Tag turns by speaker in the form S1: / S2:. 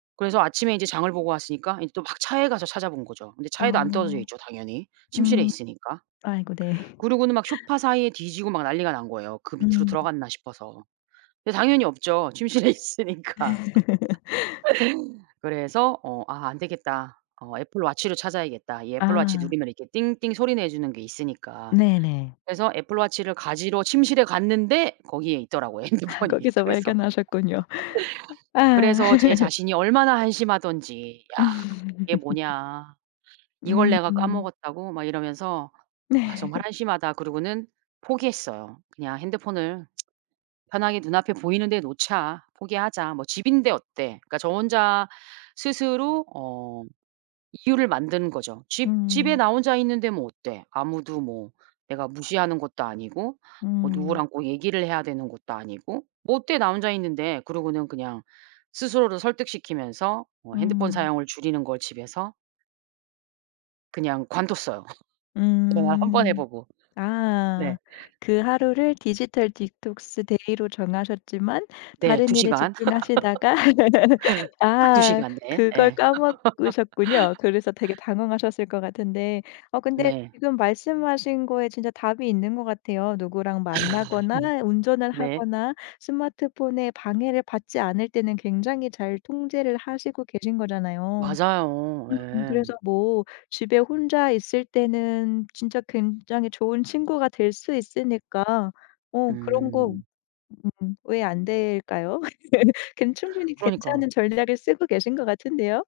S1: 그래서 아침에 인제 장을 보고 왔으니까 인제 또 막 차에 가서 찾아본 거죠. 근데 차에도 안 떨어져
S2: 아.
S1: 있죠 당연히 침실에
S2: 음
S1: 있으니까.
S2: 아이고 네.
S1: 그러고는 막 소파 사이에 뒤지고 막 난리가 난 거예요 그 밑으로
S2: 음.
S1: 들어갔나 싶어서. 근데 당연히 없죠 침실에 있으니까. 그래서 어 '아 안되겠다. 어 애플워치를 찾아야겠다.' 이 애플워치
S2: 아.
S1: 누르면 이렇게 띵띵 소리 내주는 게 있으니까.
S2: 네네.
S1: 그래서 애플워치를 가지러 침실에 갔는데 거기에 있더라고,
S2: 아
S1: 핸드폰이.
S2: 거기서
S1: 그래서
S2: 발견하셨군요. 아.
S1: 그래서 제 자신이 얼마나 한심하던지. '야, 이게 뭐냐. 이걸 내가
S2: 음.
S1: 까먹었다고?' 막 이러면서 '아 정말 한심하다.' 그러고는 포기했어요. '그냥 핸드폰을 편하게 눈앞에 보이는 데 놓자. 포기하자. 뭐 집인데 어때?' 그러니까 저 혼자 스스로 어 이유를 만드는 거죠. '집 집에
S2: 음.
S1: 나 혼자 있는데 뭐 어때? 아무도 뭐 내가 무시하는 것도 아니고 뭐
S2: 음.
S1: 누구랑 꼭 얘기를 해야 되는 것도 아니고 뭐 어때 나 혼자 있는데?' 그러고는 그냥 스스로를 설득시키면서 뭐 핸드폰
S2: 음.
S1: 사용을 줄이는 걸 집에서 그냥 관뒀어요. 그날 1 번 해
S2: 음.
S1: 보고.
S2: 아.
S1: 네.
S2: 그 하루를 디지털 디톡스 데이로 정하셨지만
S1: 네.
S2: 다른
S1: 2
S2: 일에
S1: 시간.
S2: 집중하시다가
S1: 딱 2
S2: 아
S1: 시간. 네.
S2: 그걸
S1: 예.
S2: 까먹으셨군요. 그래서 되게 당황하셨을 것 같은데 어 근데
S1: 네.
S2: 지금 말씀하신 거에 진짜 답이 있는 것 같아요. 누구랑
S1: 아
S2: 만나거나 운전을
S1: 음 네.
S2: 하거나 스마트폰에 방해를 받지 않을 때는 굉장히 잘 통제를 하시고 계신 거잖아요.
S1: 맞아요.
S2: 음
S1: 예.
S2: 그래서 뭐 집에 혼자 있을 때는 진짜 굉장히 좋은 친구가 될 수 있으니까 어 그런 거
S1: 음.
S2: 음 왜 안될까요? 괜 충분히 괜찮은
S1: 그러니까.
S2: 전략을 쓰고 계신 것 같은데요?